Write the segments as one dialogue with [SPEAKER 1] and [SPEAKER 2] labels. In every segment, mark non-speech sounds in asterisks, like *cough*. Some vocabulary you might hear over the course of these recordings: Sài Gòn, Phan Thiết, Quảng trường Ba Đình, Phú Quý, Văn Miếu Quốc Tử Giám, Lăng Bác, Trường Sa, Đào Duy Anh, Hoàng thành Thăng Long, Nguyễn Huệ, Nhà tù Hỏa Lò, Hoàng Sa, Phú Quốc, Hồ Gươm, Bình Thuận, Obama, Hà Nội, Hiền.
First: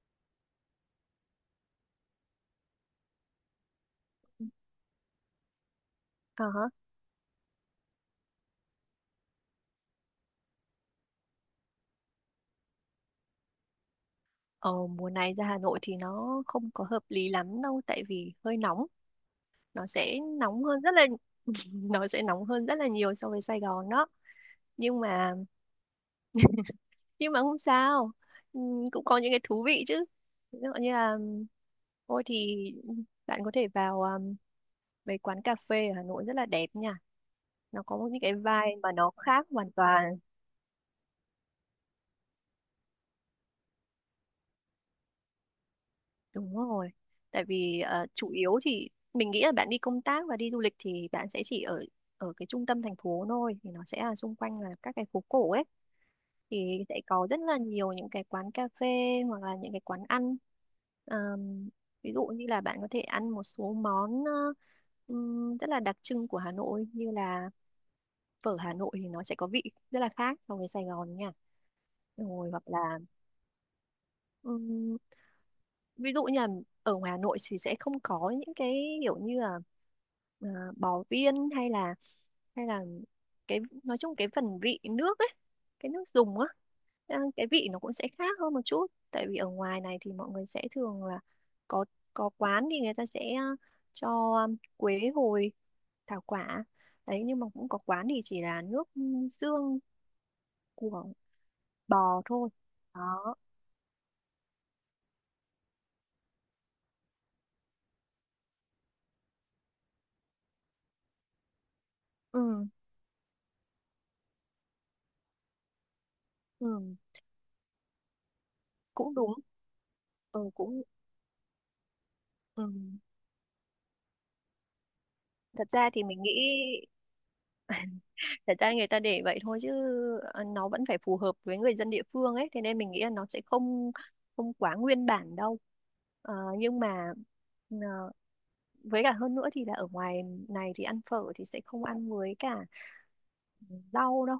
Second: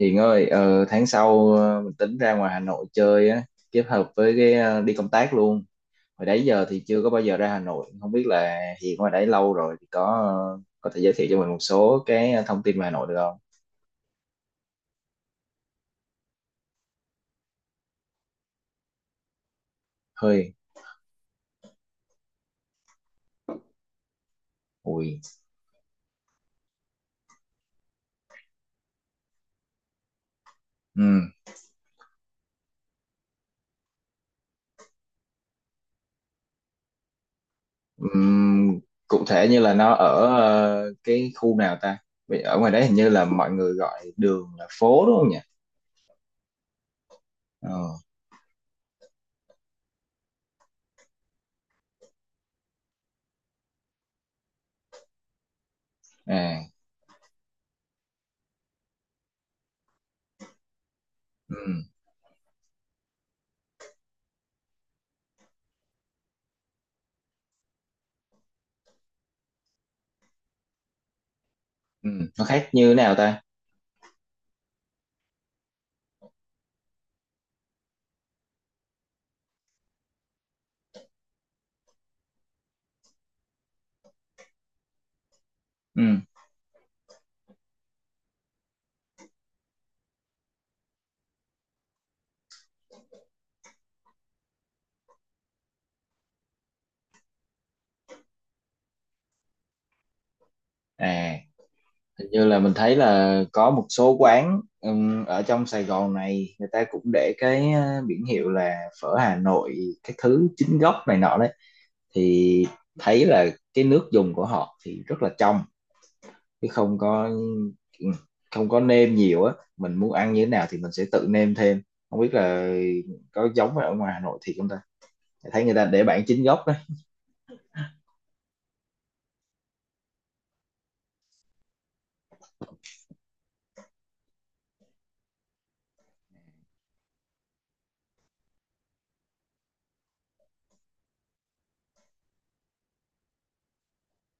[SPEAKER 1] Hiền ơi, tháng sau mình tính ra ngoài Hà Nội chơi á, kết hợp với đi công tác luôn. Hồi đấy
[SPEAKER 2] Ờ,
[SPEAKER 1] giờ
[SPEAKER 2] hả.
[SPEAKER 1] thì chưa có bao giờ ra Hà Nội, không biết là Hiền ngoài đấy lâu rồi thì có có thể giới thiệu cho mình một số thông tin về Hà Nội được không?
[SPEAKER 2] Ờ, Mùa này ra Hà Nội thì nó không có hợp lý lắm đâu, tại vì hơi nóng, nó sẽ
[SPEAKER 1] Hơi,
[SPEAKER 2] nóng hơn rất là *laughs* nó sẽ nóng hơn rất là nhiều so với Sài Gòn đó. nhưng
[SPEAKER 1] ui,
[SPEAKER 2] mà nhưng mà không sao. Cũng có những cái thú vị chứ, ví dụ như là,
[SPEAKER 1] ừm,
[SPEAKER 2] thôi thì bạn có thể vào, mấy quán cà phê ở Hà Nội rất là đẹp nha, nó có những cái vibe
[SPEAKER 1] ừm,
[SPEAKER 2] mà nó
[SPEAKER 1] cụ
[SPEAKER 2] khác
[SPEAKER 1] thể như
[SPEAKER 2] hoàn
[SPEAKER 1] là nó
[SPEAKER 2] toàn.
[SPEAKER 1] ở cái khu nào ta? Vì ở ngoài đấy hình như là mọi người gọi đường là phố đúng không nhỉ?
[SPEAKER 2] Đúng rồi. Tại
[SPEAKER 1] Ờ,
[SPEAKER 2] vì chủ yếu thì mình nghĩ là bạn đi công tác và đi du lịch thì bạn sẽ chỉ ở ở cái trung tâm thành phố thôi, thì nó sẽ là xung quanh là các cái phố cổ ấy,
[SPEAKER 1] à,
[SPEAKER 2] thì sẽ có rất là nhiều những cái quán cà phê hoặc là những cái quán ăn. Ờm,
[SPEAKER 1] ừm,
[SPEAKER 2] Ví dụ như là bạn có thể ăn một số món, rất là đặc trưng của Hà Nội, như là phở Hà Nội thì nó sẽ có vị rất là khác so với Sài Gòn nha.
[SPEAKER 1] nó
[SPEAKER 2] Rồi hoặc
[SPEAKER 1] khác như thế
[SPEAKER 2] là,
[SPEAKER 1] nào ta?
[SPEAKER 2] ví dụ như là ở ngoài Hà Nội thì sẽ không có những cái kiểu như là, à, bò viên, hay là cái, nói chung cái phần vị nước ấy, cái nước
[SPEAKER 1] Ừm,
[SPEAKER 2] dùng á. Cái vị nó cũng sẽ khác hơn một chút, tại vì ở ngoài này thì mọi người sẽ thường là có có quán thì người ta sẽ, cho quế hồi, thảo quả đấy, nhưng mà cũng có quán thì chỉ là nước, xương của
[SPEAKER 1] à.
[SPEAKER 2] bò
[SPEAKER 1] Hình như
[SPEAKER 2] thôi.
[SPEAKER 1] là mình thấy
[SPEAKER 2] Đó.
[SPEAKER 1] là có một số quán ở trong Sài Gòn này người ta cũng để cái biển hiệu là phở Hà Nội các thứ chính gốc này nọ đấy thì
[SPEAKER 2] Ừ,
[SPEAKER 1] thấy là cái nước dùng của họ thì rất là trong,
[SPEAKER 2] ừ
[SPEAKER 1] chứ không có không có
[SPEAKER 2] cũng
[SPEAKER 1] nêm
[SPEAKER 2] đúng.
[SPEAKER 1] nhiều á, mình muốn ăn như thế
[SPEAKER 2] Ừ,
[SPEAKER 1] nào thì
[SPEAKER 2] cũng.
[SPEAKER 1] mình sẽ tự nêm thêm. Không biết
[SPEAKER 2] Ừ,
[SPEAKER 1] là có giống ở ngoài Hà Nội thì không ta, thấy
[SPEAKER 2] thật
[SPEAKER 1] người ta
[SPEAKER 2] ra thì
[SPEAKER 1] để
[SPEAKER 2] mình
[SPEAKER 1] bản
[SPEAKER 2] nghĩ
[SPEAKER 1] chính gốc đấy.
[SPEAKER 2] *laughs* thật ra người ta để vậy thôi, chứ nó vẫn phải phù hợp với người dân địa phương ấy, thế nên mình nghĩ là nó sẽ không không quá nguyên bản đâu. Nhưng mà, ờ, với cả hơn nữa thì là ở ngoài này thì ăn phở thì sẽ không ăn với cả rau đâu,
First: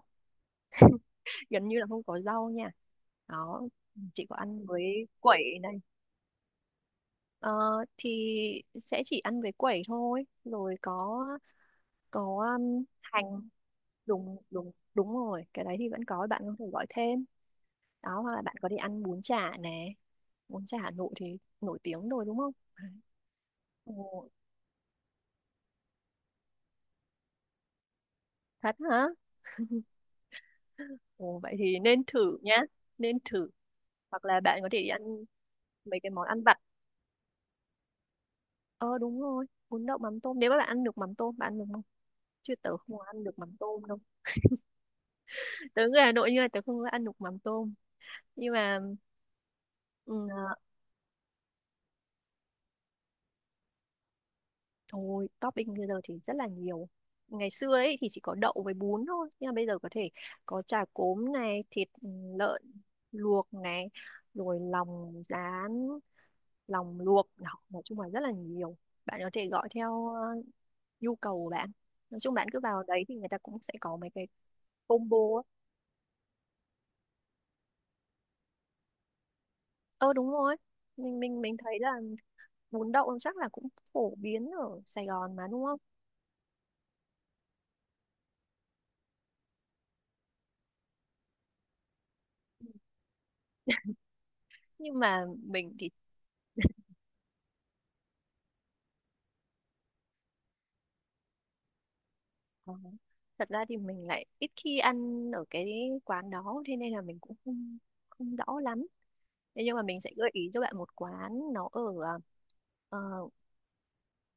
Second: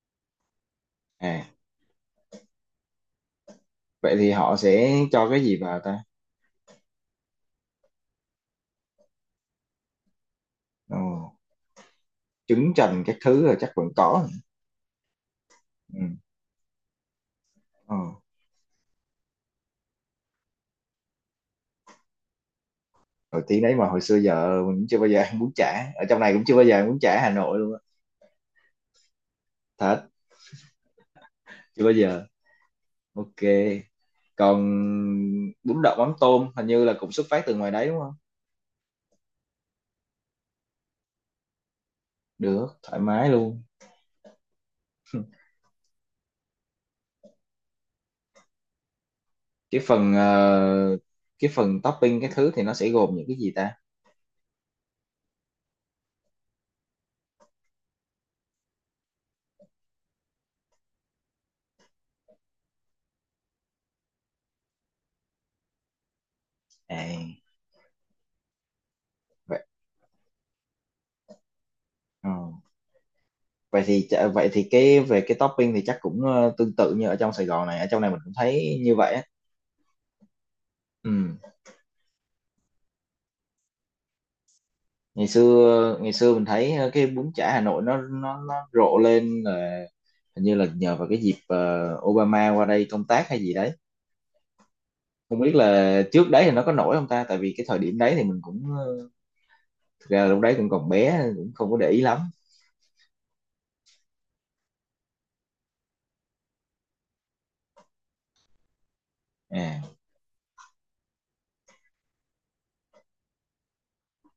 [SPEAKER 1] À
[SPEAKER 2] gần như là không có rau nha. Đó,
[SPEAKER 1] vậy
[SPEAKER 2] chỉ
[SPEAKER 1] thì
[SPEAKER 2] có
[SPEAKER 1] họ
[SPEAKER 2] ăn với
[SPEAKER 1] sẽ cho cái
[SPEAKER 2] quẩy
[SPEAKER 1] gì
[SPEAKER 2] này.
[SPEAKER 1] vào ta?
[SPEAKER 2] Ờ, thì sẽ chỉ ăn với quẩy thôi, rồi
[SPEAKER 1] Ồ,
[SPEAKER 2] có có
[SPEAKER 1] trứng chần các
[SPEAKER 2] hành.
[SPEAKER 1] thứ là chắc vẫn có.
[SPEAKER 2] Đúng đúng đúng rồi, cái đấy thì
[SPEAKER 1] Ừ.
[SPEAKER 2] vẫn có, bạn có thể gọi thêm.
[SPEAKER 1] Ừ.
[SPEAKER 2] Đó, hoặc là bạn có đi ăn bún chả nè, bún chả Hà Nội thì nổi tiếng rồi đúng không? Đấy.
[SPEAKER 1] Rồi tí đấy mà hồi xưa
[SPEAKER 2] Ồ,
[SPEAKER 1] giờ mình cũng chưa bao giờ ăn bún chả ở trong này, cũng chưa bao giờ ăn bún chả Hà Nội luôn á.
[SPEAKER 2] thật hả?
[SPEAKER 1] Thật.
[SPEAKER 2] Ồ, vậy thì
[SPEAKER 1] Chưa bao
[SPEAKER 2] nên
[SPEAKER 1] giờ.
[SPEAKER 2] thử nhá. Nên
[SPEAKER 1] Ok,
[SPEAKER 2] thử. Hoặc là
[SPEAKER 1] còn
[SPEAKER 2] bạn có thể đi ăn
[SPEAKER 1] bún đậu
[SPEAKER 2] mấy cái
[SPEAKER 1] mắm
[SPEAKER 2] món ăn
[SPEAKER 1] tôm
[SPEAKER 2] vặt.
[SPEAKER 1] hình như là cũng xuất phát từ ngoài đấy đúng không?
[SPEAKER 2] Ờ Đúng rồi, bún đậu mắm tôm, nếu mà bạn ăn được mắm tôm, bạn ăn được không? Chứ
[SPEAKER 1] Được
[SPEAKER 2] tớ
[SPEAKER 1] thoải
[SPEAKER 2] không ăn
[SPEAKER 1] mái
[SPEAKER 2] được mắm
[SPEAKER 1] luôn.
[SPEAKER 2] tôm đâu, tớ người Hà Nội nhưng mà tớ không có ăn được mắm tôm, nhưng mà,
[SPEAKER 1] cái phần
[SPEAKER 2] ừ.
[SPEAKER 1] ờ, cái phần topping cái thứ thì nó sẽ gồm những cái gì ta?
[SPEAKER 2] Thôi, topping bây giờ thì rất là nhiều. Ngày xưa ấy thì chỉ có đậu với bún thôi, nhưng mà bây giờ có thể có chả cốm này, thịt lợn luộc này, rồi lòng rán, lòng luộc,
[SPEAKER 1] À
[SPEAKER 2] đó, nói chung là rất là nhiều. Bạn có thể
[SPEAKER 1] vậy.
[SPEAKER 2] gọi theo nhu cầu của bạn. Nói
[SPEAKER 1] Ờ.
[SPEAKER 2] chung bạn cứ vào đấy thì người ta cũng sẽ có mấy cái
[SPEAKER 1] Vậy thì cái
[SPEAKER 2] combo
[SPEAKER 1] về cái
[SPEAKER 2] á.
[SPEAKER 1] topping thì chắc cũng tương tự như ở trong Sài Gòn này, ở trong này mình cũng thấy như vậy á.
[SPEAKER 2] Ờ đúng rồi. Mình
[SPEAKER 1] Ừ.
[SPEAKER 2] mình mình thấy là bún đậu chắc là cũng phổ biến ở Sài
[SPEAKER 1] Ngày
[SPEAKER 2] Gòn mà đúng không?
[SPEAKER 1] xưa ngày xưa mình thấy cái bún chả Hà Nội nó rộ lên là hình như là nhờ vào cái dịp Obama qua đây công tác hay gì đấy.
[SPEAKER 2] Nhưng mà
[SPEAKER 1] Không biết
[SPEAKER 2] mình thì.
[SPEAKER 1] là trước đấy thì nó có nổi không ta, tại vì cái thời điểm đấy thì mình cũng ờ, thực ra lúc đấy cũng còn bé nên cũng không có để ý lắm.
[SPEAKER 2] Ờ. Thật ra thì mình lại ít khi ăn ở cái quán đó, thế nên là mình cũng không không rõ lắm. Thế nhưng mà
[SPEAKER 1] À,
[SPEAKER 2] mình sẽ gợi ý cho bạn một quán, nó ở, ờ,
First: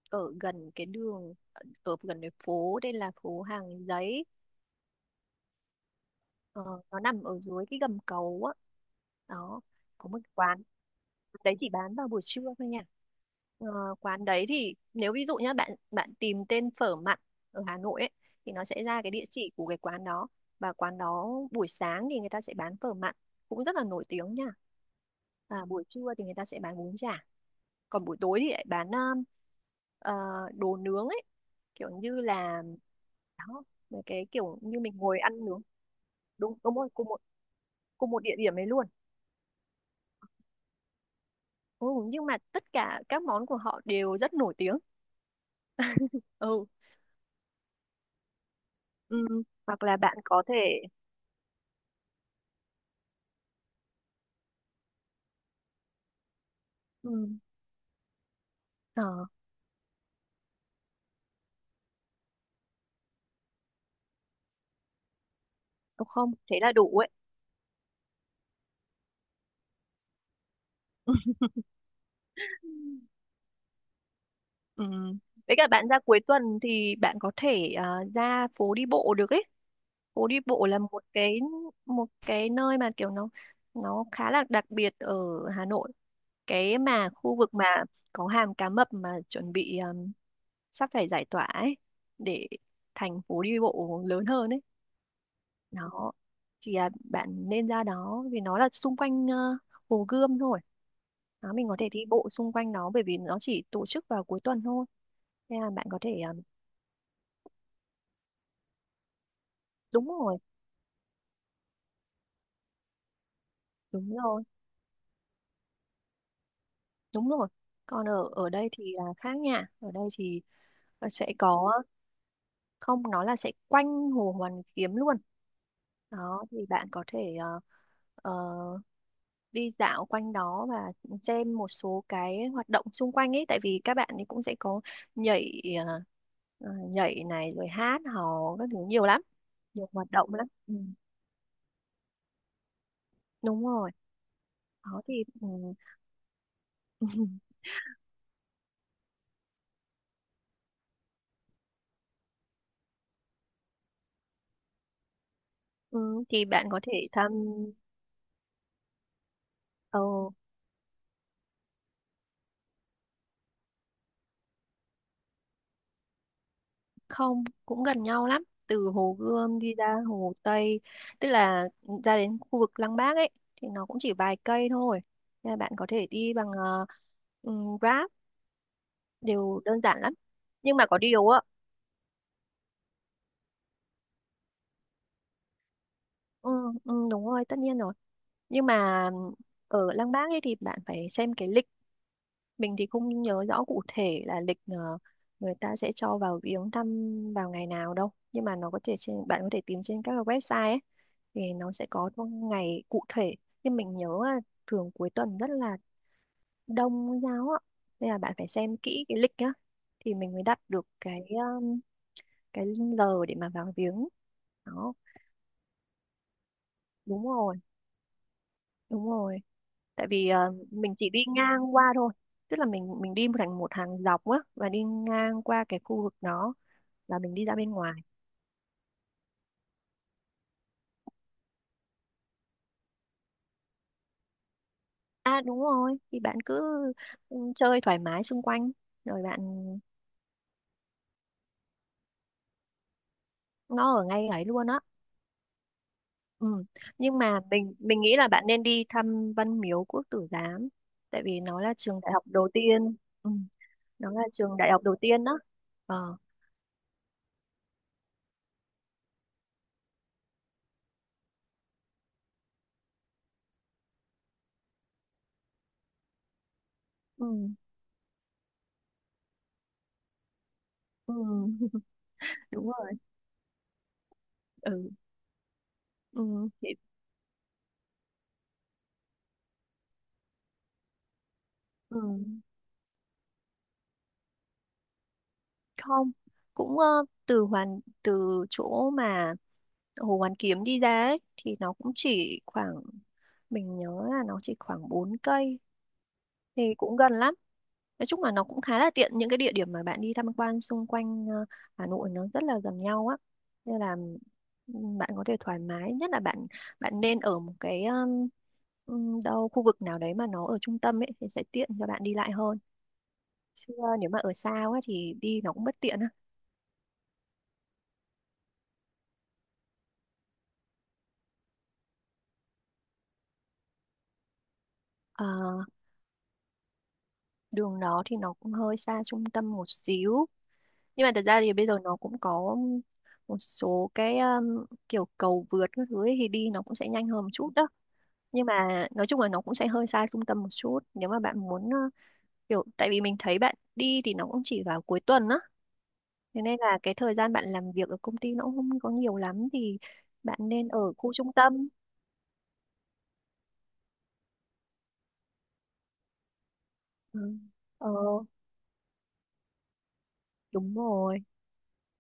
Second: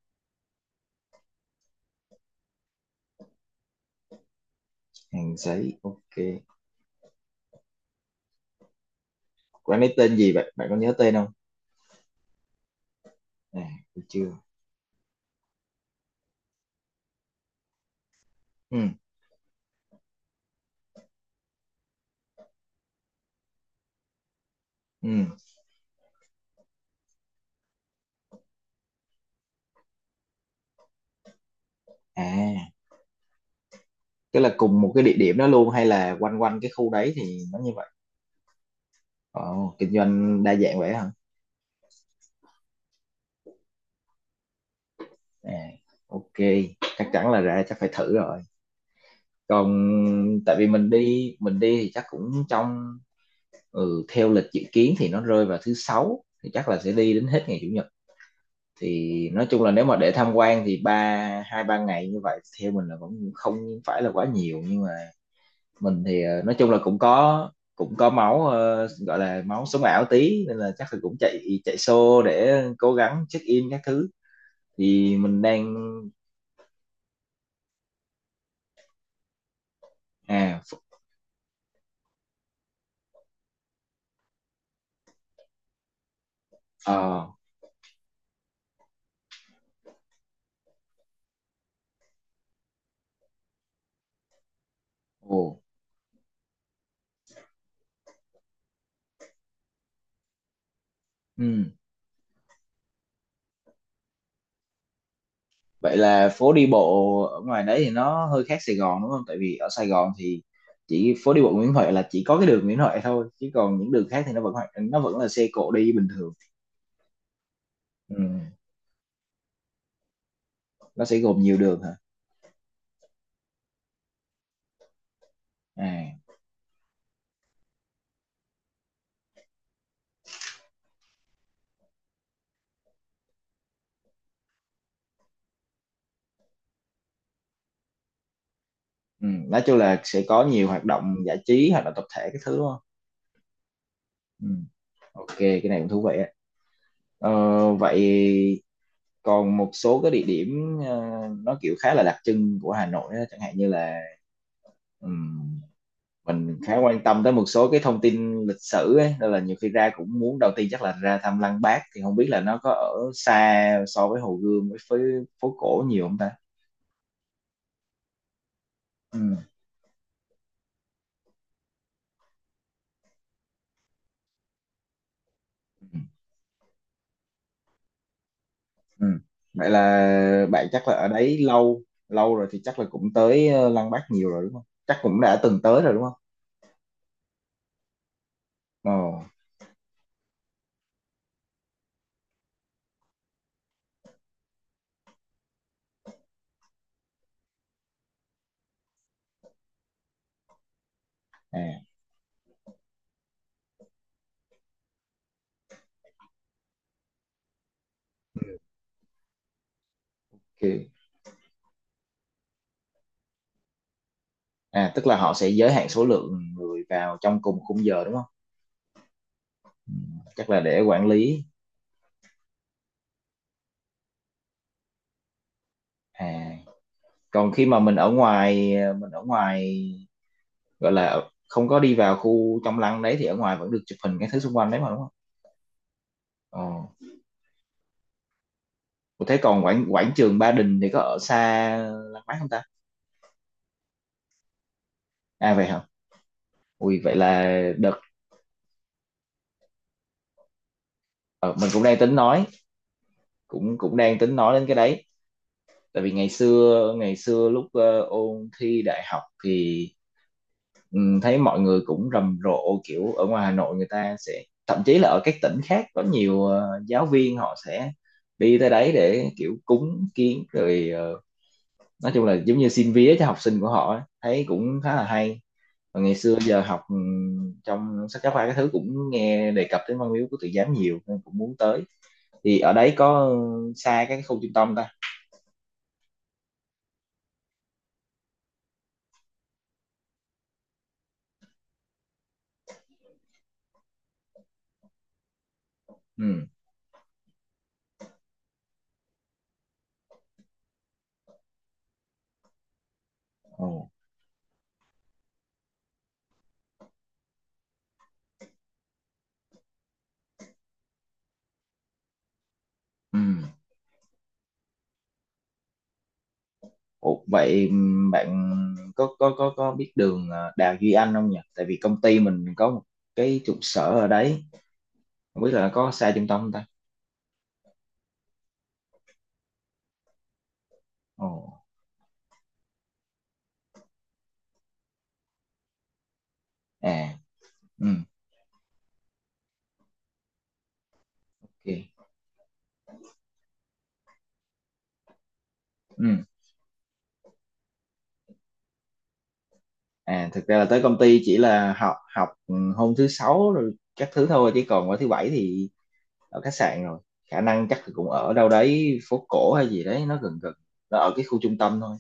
[SPEAKER 2] ở gần cái đường ở gần cái phố, đây là phố Hàng Giấy.
[SPEAKER 1] hàng sấy, ok.
[SPEAKER 2] Ờ, nó nằm ở dưới cái gầm cầu á. Đó,
[SPEAKER 1] Quán ấy
[SPEAKER 2] có
[SPEAKER 1] tên
[SPEAKER 2] một
[SPEAKER 1] gì vậy,
[SPEAKER 2] quán
[SPEAKER 1] bạn có nhớ tên không?
[SPEAKER 2] đấy, chỉ bán vào buổi trưa thôi nha.
[SPEAKER 1] À,
[SPEAKER 2] Ờ,
[SPEAKER 1] tôi
[SPEAKER 2] Quán
[SPEAKER 1] chưa.
[SPEAKER 2] đấy thì, nếu ví dụ nhá, bạn bạn tìm tên phở mặn ở Hà Nội ấy, thì nó
[SPEAKER 1] Ừ.
[SPEAKER 2] sẽ ra cái địa chỉ của cái quán đó. Và quán đó, buổi sáng thì người ta sẽ bán phở mặn, cũng rất là nổi tiếng nha,
[SPEAKER 1] Ừ.
[SPEAKER 2] và buổi trưa thì người ta sẽ bán bún chả, còn buổi tối thì lại bán, ờ, đồ nướng ấy, kiểu như là,
[SPEAKER 1] À,
[SPEAKER 2] đó, mấy cái
[SPEAKER 1] tức là
[SPEAKER 2] kiểu như
[SPEAKER 1] cùng một
[SPEAKER 2] mình
[SPEAKER 1] cái địa
[SPEAKER 2] ngồi ăn
[SPEAKER 1] điểm đó
[SPEAKER 2] nướng.
[SPEAKER 1] luôn hay là quanh
[SPEAKER 2] Đúng
[SPEAKER 1] quanh cái
[SPEAKER 2] đúng rồi,
[SPEAKER 1] khu
[SPEAKER 2] cùng
[SPEAKER 1] đấy thì nó như vậy?
[SPEAKER 2] cùng một địa điểm ấy luôn.
[SPEAKER 1] Ồ, kinh doanh đa dạng vậy hả?
[SPEAKER 2] Ừ, nhưng mà tất cả các món của họ đều rất nổi tiếng.
[SPEAKER 1] À,
[SPEAKER 2] *laughs*
[SPEAKER 1] ok,
[SPEAKER 2] Ừ.
[SPEAKER 1] chắc chắn là ra chắc phải thử rồi.
[SPEAKER 2] Ừ, hoặc là bạn
[SPEAKER 1] Còn
[SPEAKER 2] có
[SPEAKER 1] tại
[SPEAKER 2] thể.
[SPEAKER 1] vì mình đi, mình đi thì chắc cũng trong ừ, theo lịch dự kiến thì nó rơi vào thứ sáu thì chắc là sẽ đi đến
[SPEAKER 2] Ừ,
[SPEAKER 1] hết ngày chủ nhật.
[SPEAKER 2] ờ
[SPEAKER 1] Thì nói chung là nếu mà để tham quan thì hai ba ngày như vậy theo mình là vẫn không phải là quá nhiều, nhưng mà mình
[SPEAKER 2] đúng
[SPEAKER 1] thì
[SPEAKER 2] không,
[SPEAKER 1] nói
[SPEAKER 2] thế
[SPEAKER 1] chung
[SPEAKER 2] là
[SPEAKER 1] là
[SPEAKER 2] đủ
[SPEAKER 1] cũng
[SPEAKER 2] ấy.
[SPEAKER 1] có, cũng có máu gọi là máu sống ảo tí nên là chắc là cũng
[SPEAKER 2] *laughs*
[SPEAKER 1] chạy chạy xô để cố gắng check in các thứ
[SPEAKER 2] Ừ.
[SPEAKER 1] thì mình
[SPEAKER 2] Với cả
[SPEAKER 1] đang
[SPEAKER 2] bạn ra cuối tuần thì bạn có thể, ra phố đi bộ được ấy. Phố đi
[SPEAKER 1] à
[SPEAKER 2] bộ là
[SPEAKER 1] ph-
[SPEAKER 2] một cái, nơi mà kiểu nó khá là đặc biệt ở Hà Nội, cái mà
[SPEAKER 1] ờ.
[SPEAKER 2] khu vực mà có hàm cá mập mà chuẩn bị sắp phải giải tỏa ấy, để thành phố đi bộ lớn hơn ấy.
[SPEAKER 1] Ồ.
[SPEAKER 2] Đó thì, bạn nên ra đó, vì nó là xung quanh Hồ Gươm thôi. Đó,
[SPEAKER 1] Ừ.
[SPEAKER 2] mình có thể đi bộ xung quanh nó, bởi vì nó chỉ tổ chức vào cuối tuần thôi, nên là bạn
[SPEAKER 1] Vậy
[SPEAKER 2] có thể,
[SPEAKER 1] là phố đi bộ ở ngoài đấy thì nó hơi khác Sài Gòn đúng không? Tại vì ở Sài
[SPEAKER 2] đúng
[SPEAKER 1] Gòn
[SPEAKER 2] rồi
[SPEAKER 1] thì chỉ phố đi bộ Nguyễn Huệ là chỉ có cái đường Nguyễn Huệ thôi, chứ còn những đường
[SPEAKER 2] đúng
[SPEAKER 1] khác thì nó
[SPEAKER 2] rồi.
[SPEAKER 1] vẫn nó vẫn là xe cộ đi bình thường.
[SPEAKER 2] Đúng rồi, còn
[SPEAKER 1] Ừ.
[SPEAKER 2] ở ở đây thì là khác nha, ở đây thì
[SPEAKER 1] Nó sẽ
[SPEAKER 2] sẽ
[SPEAKER 1] gồm nhiều
[SPEAKER 2] có,
[SPEAKER 1] đường hả?
[SPEAKER 2] không, nó là sẽ quanh Hồ Hoàn Kiếm luôn.
[SPEAKER 1] À.
[SPEAKER 2] Đó thì bạn có thể, ờ, đi dạo quanh đó, và xem một số cái hoạt động xung quanh ấy, tại vì các bạn ấy cũng sẽ có nhảy, nhảy này, rồi hát hò các thứ nhiều lắm.
[SPEAKER 1] Ừ. Nói chung
[SPEAKER 2] Nhiều
[SPEAKER 1] là
[SPEAKER 2] hoạt
[SPEAKER 1] sẽ
[SPEAKER 2] động
[SPEAKER 1] có
[SPEAKER 2] lắm,
[SPEAKER 1] nhiều
[SPEAKER 2] ừ.
[SPEAKER 1] hoạt động giải trí, hoạt động tập thể cái thứ đúng không?
[SPEAKER 2] Đúng rồi.
[SPEAKER 1] Ừ.
[SPEAKER 2] Đó thì,
[SPEAKER 1] Ok,
[SPEAKER 2] ừ.
[SPEAKER 1] cái này cũng thú vị á. Ờ,
[SPEAKER 2] *laughs*
[SPEAKER 1] vậy còn một số cái địa điểm nó kiểu khá là đặc trưng của Hà Nội á, chẳng hạn như là ừ,
[SPEAKER 2] Ừ, thì
[SPEAKER 1] mình
[SPEAKER 2] bạn
[SPEAKER 1] khá
[SPEAKER 2] có thể
[SPEAKER 1] quan tâm
[SPEAKER 2] thăm.
[SPEAKER 1] tới một số cái thông tin lịch sử ấy nên là nhiều khi ra
[SPEAKER 2] ờ,
[SPEAKER 1] cũng muốn, đầu tiên chắc là ra thăm Lăng Bác, thì không biết là nó có ở xa so với Hồ Gươm với phố cổ nhiều không ta.
[SPEAKER 2] Không, cũng gần nhau lắm, từ Hồ
[SPEAKER 1] Ừ.
[SPEAKER 2] Gươm đi ra Hồ Tây, tức là ra đến khu vực Lăng Bác ấy, thì nó cũng chỉ vài cây thôi, nên là bạn có
[SPEAKER 1] Ừ.
[SPEAKER 2] thể đi bằng, uh,
[SPEAKER 1] Ừ.
[SPEAKER 2] đều
[SPEAKER 1] Vậy
[SPEAKER 2] đơn
[SPEAKER 1] là
[SPEAKER 2] giản lắm.
[SPEAKER 1] bạn
[SPEAKER 2] Nhưng mà
[SPEAKER 1] chắc là
[SPEAKER 2] có
[SPEAKER 1] ở
[SPEAKER 2] điều
[SPEAKER 1] đấy
[SPEAKER 2] á,
[SPEAKER 1] lâu, lâu rồi thì chắc là cũng tới Lăng Bác nhiều rồi đúng không, chắc cũng đã từng tới rồi đúng không?
[SPEAKER 2] ừ, ừ, đúng rồi, tất nhiên rồi, nhưng mà
[SPEAKER 1] Ồ.
[SPEAKER 2] ở Lăng Bác ấy thì bạn phải xem cái lịch, mình thì không nhớ rõ cụ thể là lịch, người ta sẽ cho vào viếng thăm vào ngày nào đâu, nhưng mà nó có thể trên, bạn có thể tìm trên các cái website ấy, thì nó
[SPEAKER 1] À.
[SPEAKER 2] sẽ có thông ngày cụ thể. Nhưng mình nhớ là thường cuối tuần rất là đông Công giáo ạ, nên là bạn phải xem kỹ cái lịch nhá, thì mình mới đặt được
[SPEAKER 1] Ok.
[SPEAKER 2] cái, cái giờ để mà vào viếng.
[SPEAKER 1] À
[SPEAKER 2] Đó,
[SPEAKER 1] tức là họ sẽ giới hạn số lượng người vào
[SPEAKER 2] đúng
[SPEAKER 1] trong
[SPEAKER 2] rồi
[SPEAKER 1] cùng khung giờ đúng không?
[SPEAKER 2] đúng rồi, tại vì
[SPEAKER 1] Chắc là để
[SPEAKER 2] mình
[SPEAKER 1] quản
[SPEAKER 2] chỉ đi
[SPEAKER 1] lý.
[SPEAKER 2] ngang qua thôi, tức là mình, đi một thành một hàng dọc á, và đi ngang qua cái khu vực
[SPEAKER 1] À
[SPEAKER 2] đó là mình đi
[SPEAKER 1] còn
[SPEAKER 2] ra
[SPEAKER 1] khi
[SPEAKER 2] bên
[SPEAKER 1] mà
[SPEAKER 2] ngoài.
[SPEAKER 1] mình ở ngoài ờ, mình ở ngoài gọi là không có đi vào khu trong lăng đấy thì ở ngoài vẫn được chụp hình cái thứ xung quanh đấy mà đúng không?
[SPEAKER 2] À đúng rồi, thì bạn
[SPEAKER 1] Ờ.
[SPEAKER 2] cứ, ừ, chơi thoải mái xung quanh, rồi
[SPEAKER 1] Ủa thế
[SPEAKER 2] bạn,
[SPEAKER 1] còn quảng quảng trường Ba Đình thì có ở xa Lăng Bác không ta?
[SPEAKER 2] nó ở ngay ấy luôn á.
[SPEAKER 1] À vậy hả?
[SPEAKER 2] Ừ.
[SPEAKER 1] Ui vậy
[SPEAKER 2] Nhưng mà
[SPEAKER 1] là
[SPEAKER 2] mình,
[SPEAKER 1] đợt
[SPEAKER 2] nghĩ là bạn nên đi thăm Văn Miếu Quốc Tử Giám, tại vì
[SPEAKER 1] ờ,
[SPEAKER 2] nó
[SPEAKER 1] mình
[SPEAKER 2] là
[SPEAKER 1] cũng đang
[SPEAKER 2] trường đại
[SPEAKER 1] tính
[SPEAKER 2] học
[SPEAKER 1] nói,
[SPEAKER 2] đầu tiên. Ừ,
[SPEAKER 1] cũng cũng
[SPEAKER 2] nó
[SPEAKER 1] đang
[SPEAKER 2] là
[SPEAKER 1] tính
[SPEAKER 2] trường
[SPEAKER 1] nói đến
[SPEAKER 2] đại
[SPEAKER 1] cái
[SPEAKER 2] học đầu
[SPEAKER 1] đấy.
[SPEAKER 2] tiên đó.
[SPEAKER 1] Tại vì
[SPEAKER 2] ờ
[SPEAKER 1] ngày xưa lúc ôn thi đại học thì ừ, thấy mọi người cũng rầm rộ kiểu ở ngoài Hà Nội người ta sẽ, thậm chí là ở các tỉnh khác có nhiều giáo
[SPEAKER 2] ừ.
[SPEAKER 1] viên họ sẽ đi tới đấy để kiểu cúng kiến rồi
[SPEAKER 2] Ừ. *laughs*
[SPEAKER 1] nói chung là giống
[SPEAKER 2] Đúng
[SPEAKER 1] như
[SPEAKER 2] rồi.
[SPEAKER 1] xin vía cho học sinh của họ ấy, thấy cũng
[SPEAKER 2] Ừ.
[SPEAKER 1] khá là hay. Và ngày xưa
[SPEAKER 2] Ừ.
[SPEAKER 1] giờ
[SPEAKER 2] Thì-
[SPEAKER 1] học trong sách giáo khoa cái thứ cũng nghe đề cập đến văn miếu của tự giám nhiều nên cũng muốn tới,
[SPEAKER 2] ừ.
[SPEAKER 1] thì ở đấy có ừ, xa cái khu trung tâm ta.
[SPEAKER 2] Không, cũng, từ chỗ mà Hồ Hoàn Kiếm đi ra ấy, thì nó cũng chỉ khoảng, mình nhớ là nó chỉ khoảng 4 cây,
[SPEAKER 1] Ừ.
[SPEAKER 2] thì cũng gần lắm. Nói chung là nó cũng khá là tiện, những cái địa điểm mà bạn đi tham quan xung quanh Hà Nội nó rất là gần nhau á,
[SPEAKER 1] Ồ.
[SPEAKER 2] nên là, bạn có thể thoải mái, nhất là bạn, nên ở một cái, đâu khu vực nào đấy mà nó ở trung tâm ấy, thì sẽ tiện cho bạn đi lại hơn.
[SPEAKER 1] Ừ.
[SPEAKER 2] Chứ nếu mà ở xa quá thì đi nó cũng bất tiện á.
[SPEAKER 1] Ồ vậy bạn có có biết đường Đào Duy Anh không nhỉ, tại vì công ty mình có một cái trụ sở ở đấy,
[SPEAKER 2] Ờ,
[SPEAKER 1] không biết là có xa trung tâm không ta.
[SPEAKER 2] Đường nó thì nó cũng hơi xa trung tâm một xíu, nhưng mà thật ra thì
[SPEAKER 1] Ồ.
[SPEAKER 2] bây giờ nó cũng có một số cái, kiểu cầu vượt các thứ ấy, thì đi nó cũng sẽ
[SPEAKER 1] À.
[SPEAKER 2] nhanh hơn một chút đó.
[SPEAKER 1] Ừ.
[SPEAKER 2] Nhưng mà nói chung là nó cũng sẽ hơi xa trung tâm một chút, nếu mà bạn muốn,
[SPEAKER 1] Ok.
[SPEAKER 2] kiểu, tại vì mình thấy bạn đi thì nó cũng chỉ vào cuối tuần á,
[SPEAKER 1] Ừ.
[SPEAKER 2] thế nên là cái thời gian bạn làm việc ở công ty nó cũng không có nhiều lắm, thì
[SPEAKER 1] À
[SPEAKER 2] bạn
[SPEAKER 1] thực ra là
[SPEAKER 2] nên
[SPEAKER 1] tới
[SPEAKER 2] ở
[SPEAKER 1] công
[SPEAKER 2] khu
[SPEAKER 1] ty
[SPEAKER 2] trung
[SPEAKER 1] chỉ
[SPEAKER 2] tâm.
[SPEAKER 1] là học học ừ, hôm thứ sáu rồi các thứ thôi, chứ còn qua thứ bảy thì ở khách sạn rồi,
[SPEAKER 2] Ừ.
[SPEAKER 1] khả năng chắc là
[SPEAKER 2] ờ
[SPEAKER 1] cũng ở đâu đấy phố cổ hay gì đấy nó gần gần,
[SPEAKER 2] Đúng
[SPEAKER 1] nó ở
[SPEAKER 2] rồi
[SPEAKER 1] cái khu trung tâm thôi.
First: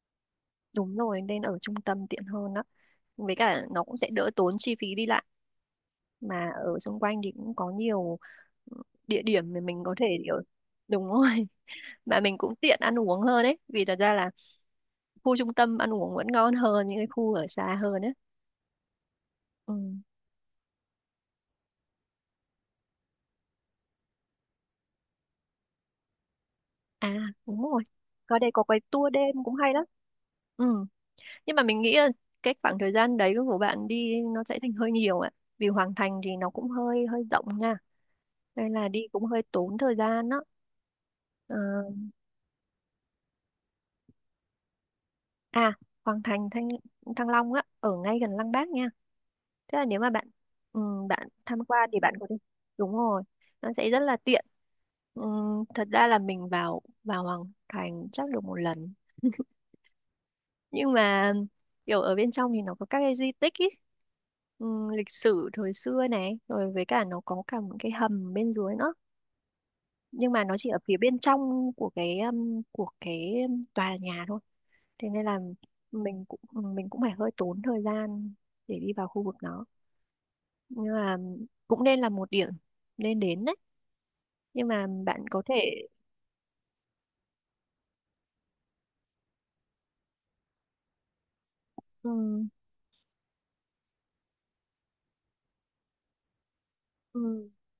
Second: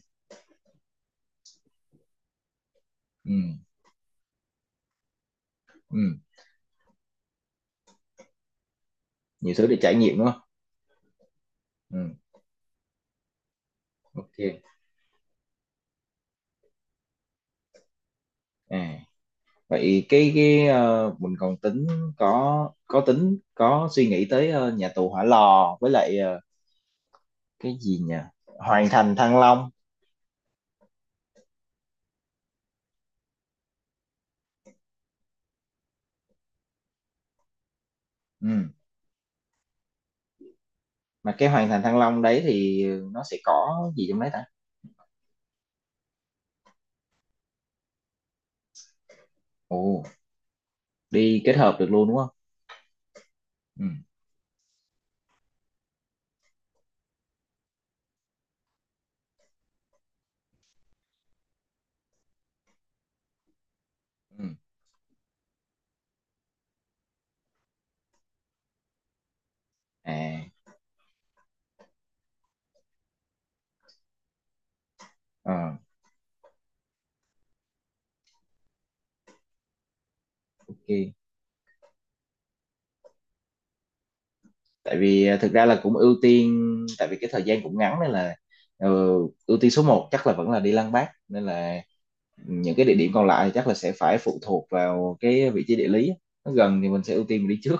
[SPEAKER 2] đúng rồi, nên ở trung tâm tiện hơn đó, với cả
[SPEAKER 1] Ừ,
[SPEAKER 2] nó cũng sẽ đỡ tốn chi phí đi lại,
[SPEAKER 1] ừ.
[SPEAKER 2] mà ở xung quanh thì cũng có nhiều, ừ, địa
[SPEAKER 1] Nhiều
[SPEAKER 2] điểm mà
[SPEAKER 1] thứ để
[SPEAKER 2] mình
[SPEAKER 1] trải
[SPEAKER 2] có thể
[SPEAKER 1] nghiệm đúng không?
[SPEAKER 2] kiểu, đúng rồi. *laughs*
[SPEAKER 1] Ừ,
[SPEAKER 2] Mà mình cũng tiện ăn uống hơn ấy, vì thật ra là
[SPEAKER 1] ok.
[SPEAKER 2] khu trung tâm ăn uống vẫn ngon hơn những cái khu ở xa hơn ấy.
[SPEAKER 1] À
[SPEAKER 2] Ừ.
[SPEAKER 1] vậy mình còn tính, có tính, có suy nghĩ tới nhà tù Hỏa Lò với lại ờ,
[SPEAKER 2] À đúng
[SPEAKER 1] cái
[SPEAKER 2] rồi,
[SPEAKER 1] gì nhỉ,
[SPEAKER 2] có đây, có cái
[SPEAKER 1] Hoàng
[SPEAKER 2] tour
[SPEAKER 1] thành
[SPEAKER 2] đêm
[SPEAKER 1] Thăng
[SPEAKER 2] cũng
[SPEAKER 1] Long.
[SPEAKER 2] hay lắm. Ừ. Nhưng mà mình nghĩ là cái khoảng thời gian đấy của bạn đi nó sẽ thành hơi nhiều ạ, vì Hoàng Thành thì nó cũng hơi hơi rộng nha.
[SPEAKER 1] Ừ.
[SPEAKER 2] Đây là đi cũng hơi tốn thời gian đó.
[SPEAKER 1] Mà cái
[SPEAKER 2] Ờ,
[SPEAKER 1] Hoàng thành Thăng Long đấy thì nó sẽ có gì trong đấy ta?
[SPEAKER 2] à Hoàng Thành Thăng Thăng Long á ở ngay gần Lăng Bác nha. Tức
[SPEAKER 1] Ồ,
[SPEAKER 2] là nếu mà bạn ừ, bạn
[SPEAKER 1] đi kết
[SPEAKER 2] tham
[SPEAKER 1] hợp được
[SPEAKER 2] quan thì
[SPEAKER 1] luôn
[SPEAKER 2] bạn
[SPEAKER 1] đúng
[SPEAKER 2] có
[SPEAKER 1] không?
[SPEAKER 2] thể. Đúng rồi, nó
[SPEAKER 1] Ừ.
[SPEAKER 2] sẽ rất là tiện. Ừ, thật ra là mình vào vào Hoàng Thành chắc được một lần, nhưng mà kiểu ở bên trong thì nó có các cái di tích ý.
[SPEAKER 1] Ừ.
[SPEAKER 2] Ừ, lịch sử thời xưa này rồi với cả nó có cả những cái hầm bên dưới nữa, nhưng mà
[SPEAKER 1] À.
[SPEAKER 2] nó chỉ ở phía bên trong của cái tòa nhà thôi. Thế nên là
[SPEAKER 1] Ờ,
[SPEAKER 2] mình cũng mình cũng phải hơi tốn thời gian để đi vào khu vực nó, nhưng
[SPEAKER 1] ok.
[SPEAKER 2] mà cũng nên là một điểm nên đến đấy. Nhưng mà
[SPEAKER 1] Tại vì
[SPEAKER 2] bạn
[SPEAKER 1] à,
[SPEAKER 2] có
[SPEAKER 1] thực
[SPEAKER 2] thể,
[SPEAKER 1] ra là cũng ưu tiên, tại vì cái thời gian cũng ngắn nên là ờ, ưu tiên số một chắc là vẫn là đi Lăng Bác, nên là
[SPEAKER 2] ừ,
[SPEAKER 1] những cái địa điểm còn lại thì chắc là sẽ phải phụ thuộc vào cái vị trí địa lý, nó gần thì mình sẽ ưu tiên mình
[SPEAKER 2] ừ,
[SPEAKER 1] đi trước.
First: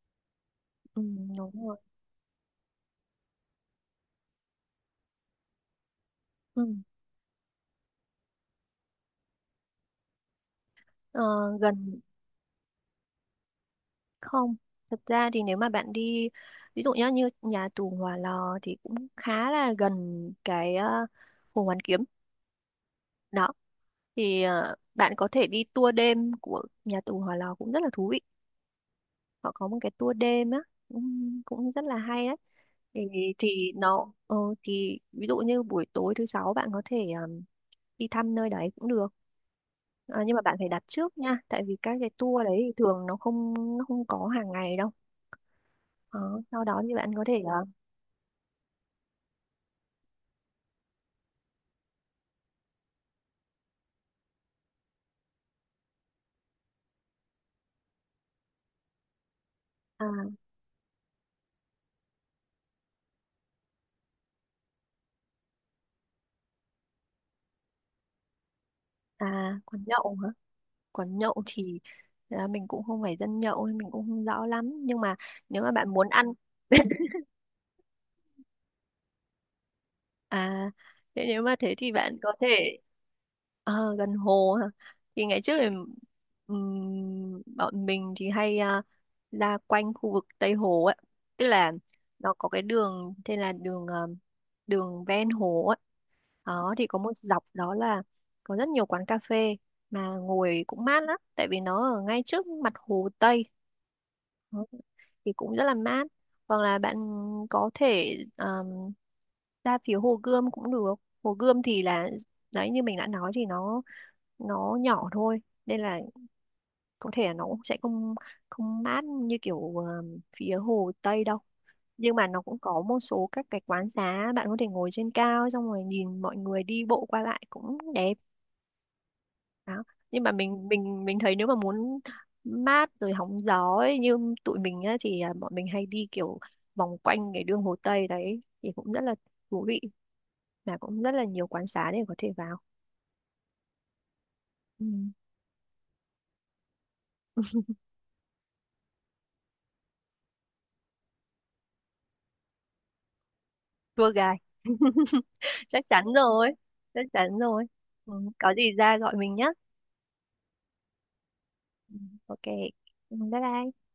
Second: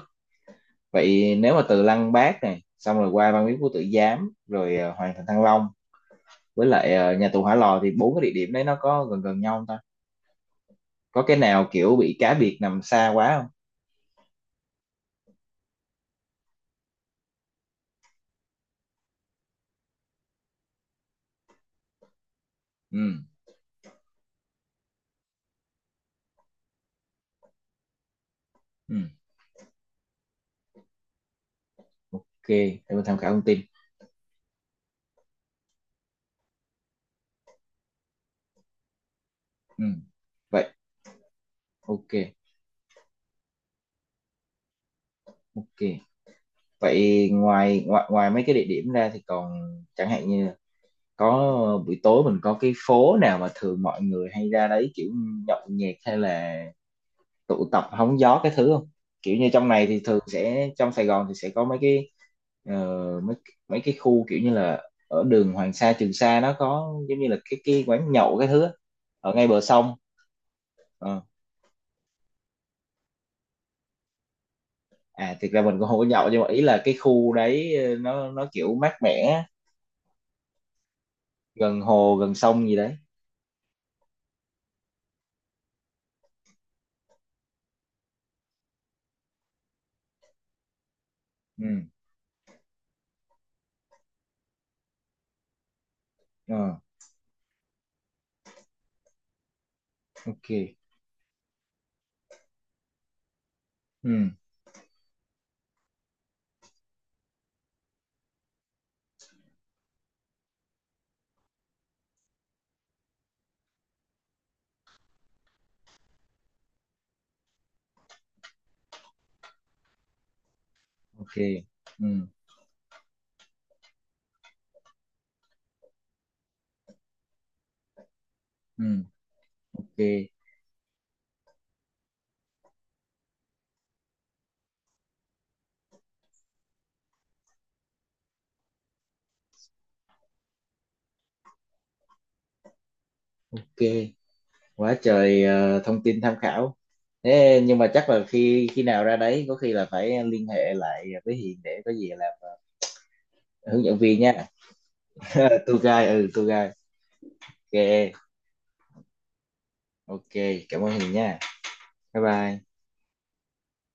[SPEAKER 2] ừ,
[SPEAKER 1] Vậy
[SPEAKER 2] đúng
[SPEAKER 1] nếu mà
[SPEAKER 2] rồi.
[SPEAKER 1] từ Lăng Bác này xong rồi qua Văn Miếu Quốc Tử Giám rồi Hoàng thành Thăng Long với
[SPEAKER 2] Ừ.
[SPEAKER 1] lại nhà tù Hỏa Lò thì bốn cái địa điểm đấy nó có gần gần nhau không ta?
[SPEAKER 2] Ờ,
[SPEAKER 1] Có cái nào kiểu
[SPEAKER 2] gần
[SPEAKER 1] bị cá biệt nằm xa quá không?
[SPEAKER 2] không, thật ra thì nếu mà bạn đi, ví dụ nhá như nhà tù Hỏa Lò thì cũng khá là gần cái Hồ Hoàn Kiếm
[SPEAKER 1] Ừ.
[SPEAKER 2] đó. Thì bạn có thể đi tour đêm của nhà tù Hỏa Lò cũng rất là thú vị.
[SPEAKER 1] Ừ.
[SPEAKER 2] Họ có một cái tour đêm á, cũng rất là hay đấy.
[SPEAKER 1] Để
[SPEAKER 2] thì
[SPEAKER 1] mình tham khảo thông tin.
[SPEAKER 2] thì nó ờ, thì ví dụ như buổi tối thứ sáu bạn có thể um, đi thăm nơi đấy cũng được.
[SPEAKER 1] Ừ.
[SPEAKER 2] À, nhưng mà bạn
[SPEAKER 1] Vậy,
[SPEAKER 2] phải đặt trước nha, tại vì các cái
[SPEAKER 1] ok.
[SPEAKER 2] tour đấy thì thường nó không có hàng ngày đâu.
[SPEAKER 1] Ok,
[SPEAKER 2] Đó, sau đó thì bạn có
[SPEAKER 1] vậy
[SPEAKER 2] thể,
[SPEAKER 1] ngoài ngoài ngoài mấy cái địa điểm ra thì còn, chẳng hạn như là có buổi tối mình có cái phố nào mà thường mọi người hay ra đấy kiểu nhậu nhẹt hay là tụ tập hóng gió cái thứ không, kiểu như trong này thì
[SPEAKER 2] à
[SPEAKER 1] thường sẽ, trong Sài Gòn thì sẽ có mấy cái ờ, mấy mấy cái khu kiểu như là ở đường Hoàng Sa Trường Sa nó có giống như là cái quán nhậu cái thứ á, ở ngay
[SPEAKER 2] à
[SPEAKER 1] bờ
[SPEAKER 2] quán
[SPEAKER 1] sông.
[SPEAKER 2] nhậu hả? Quán
[SPEAKER 1] Ờ.
[SPEAKER 2] nhậu thì, à, mình cũng không phải dân nhậu nên mình cũng không rõ lắm, nhưng mà
[SPEAKER 1] À thực ra
[SPEAKER 2] nếu mà
[SPEAKER 1] mình
[SPEAKER 2] bạn
[SPEAKER 1] cũng không có
[SPEAKER 2] muốn ăn…
[SPEAKER 1] nhậu, nhưng mà ý là cái
[SPEAKER 2] *laughs*
[SPEAKER 1] khu đấy nó kiểu mát mẻ,
[SPEAKER 2] À, thế nếu mà thế
[SPEAKER 1] gần
[SPEAKER 2] thì
[SPEAKER 1] hồ
[SPEAKER 2] bạn có
[SPEAKER 1] gần
[SPEAKER 2] thể…
[SPEAKER 1] sông gì đấy.
[SPEAKER 2] Ờ, gần hồ hả? Thì ngày trước thì, bọn mình thì hay, à, ra quanh khu vực Tây Hồ ấy. Tức là
[SPEAKER 1] Ừ.
[SPEAKER 2] nó có cái đường tên là đường, đường ven hồ ấy. Đó,
[SPEAKER 1] Ờ,
[SPEAKER 2] thì có một dọc đó là có rất nhiều quán cà phê mà ngồi
[SPEAKER 1] ok.
[SPEAKER 2] cũng mát lắm, tại vì nó ở ngay trước mặt hồ Tây.
[SPEAKER 1] Ừ.
[SPEAKER 2] Đó, thì cũng rất là mát. Hoặc là bạn có thể, ra phía Hồ Gươm cũng được. Hồ Gươm thì là, đấy như mình đã nói thì nó nhỏ thôi, nên là có thể là nó cũng sẽ không, không mát như kiểu phía Hồ Tây
[SPEAKER 1] Ok.
[SPEAKER 2] đâu.
[SPEAKER 1] Ừ.
[SPEAKER 2] Nhưng mà nó cũng có một số các cái quán xá bạn có thể ngồi trên cao xong rồi nhìn mọi người đi bộ qua lại cũng đẹp.
[SPEAKER 1] Ừ.
[SPEAKER 2] Đó.
[SPEAKER 1] Ok.
[SPEAKER 2] Nhưng mà mình thấy nếu mà muốn mát rồi hóng gió ấy, như tụi mình á, thì à, bọn mình hay đi kiểu vòng quanh cái đường Hồ Tây đấy thì cũng rất là thú vị, mà cũng rất là nhiều quán xá để có thể vào.
[SPEAKER 1] Ok,
[SPEAKER 2] Ừ.
[SPEAKER 1] quá trời thông tin tham khảo. Thế
[SPEAKER 2] *laughs*
[SPEAKER 1] nhưng mà chắc là khi khi nào ra đấy có khi là phải liên hệ lại với Hiền để có gì làm hướng dẫn
[SPEAKER 2] Tour
[SPEAKER 1] viên
[SPEAKER 2] guide.
[SPEAKER 1] nha. Ờ, tour
[SPEAKER 2] Chắc chắn
[SPEAKER 1] guide, ừ tour
[SPEAKER 2] rồi,
[SPEAKER 1] guide.
[SPEAKER 2] chắc chắn rồi. Ừ,
[SPEAKER 1] Ok,
[SPEAKER 2] có gì ra gọi mình nhé.
[SPEAKER 1] ok, cảm ơn Hiền nha,
[SPEAKER 2] Ừ,
[SPEAKER 1] bye
[SPEAKER 2] ok.
[SPEAKER 1] bye.
[SPEAKER 2] Ừ, bye bye.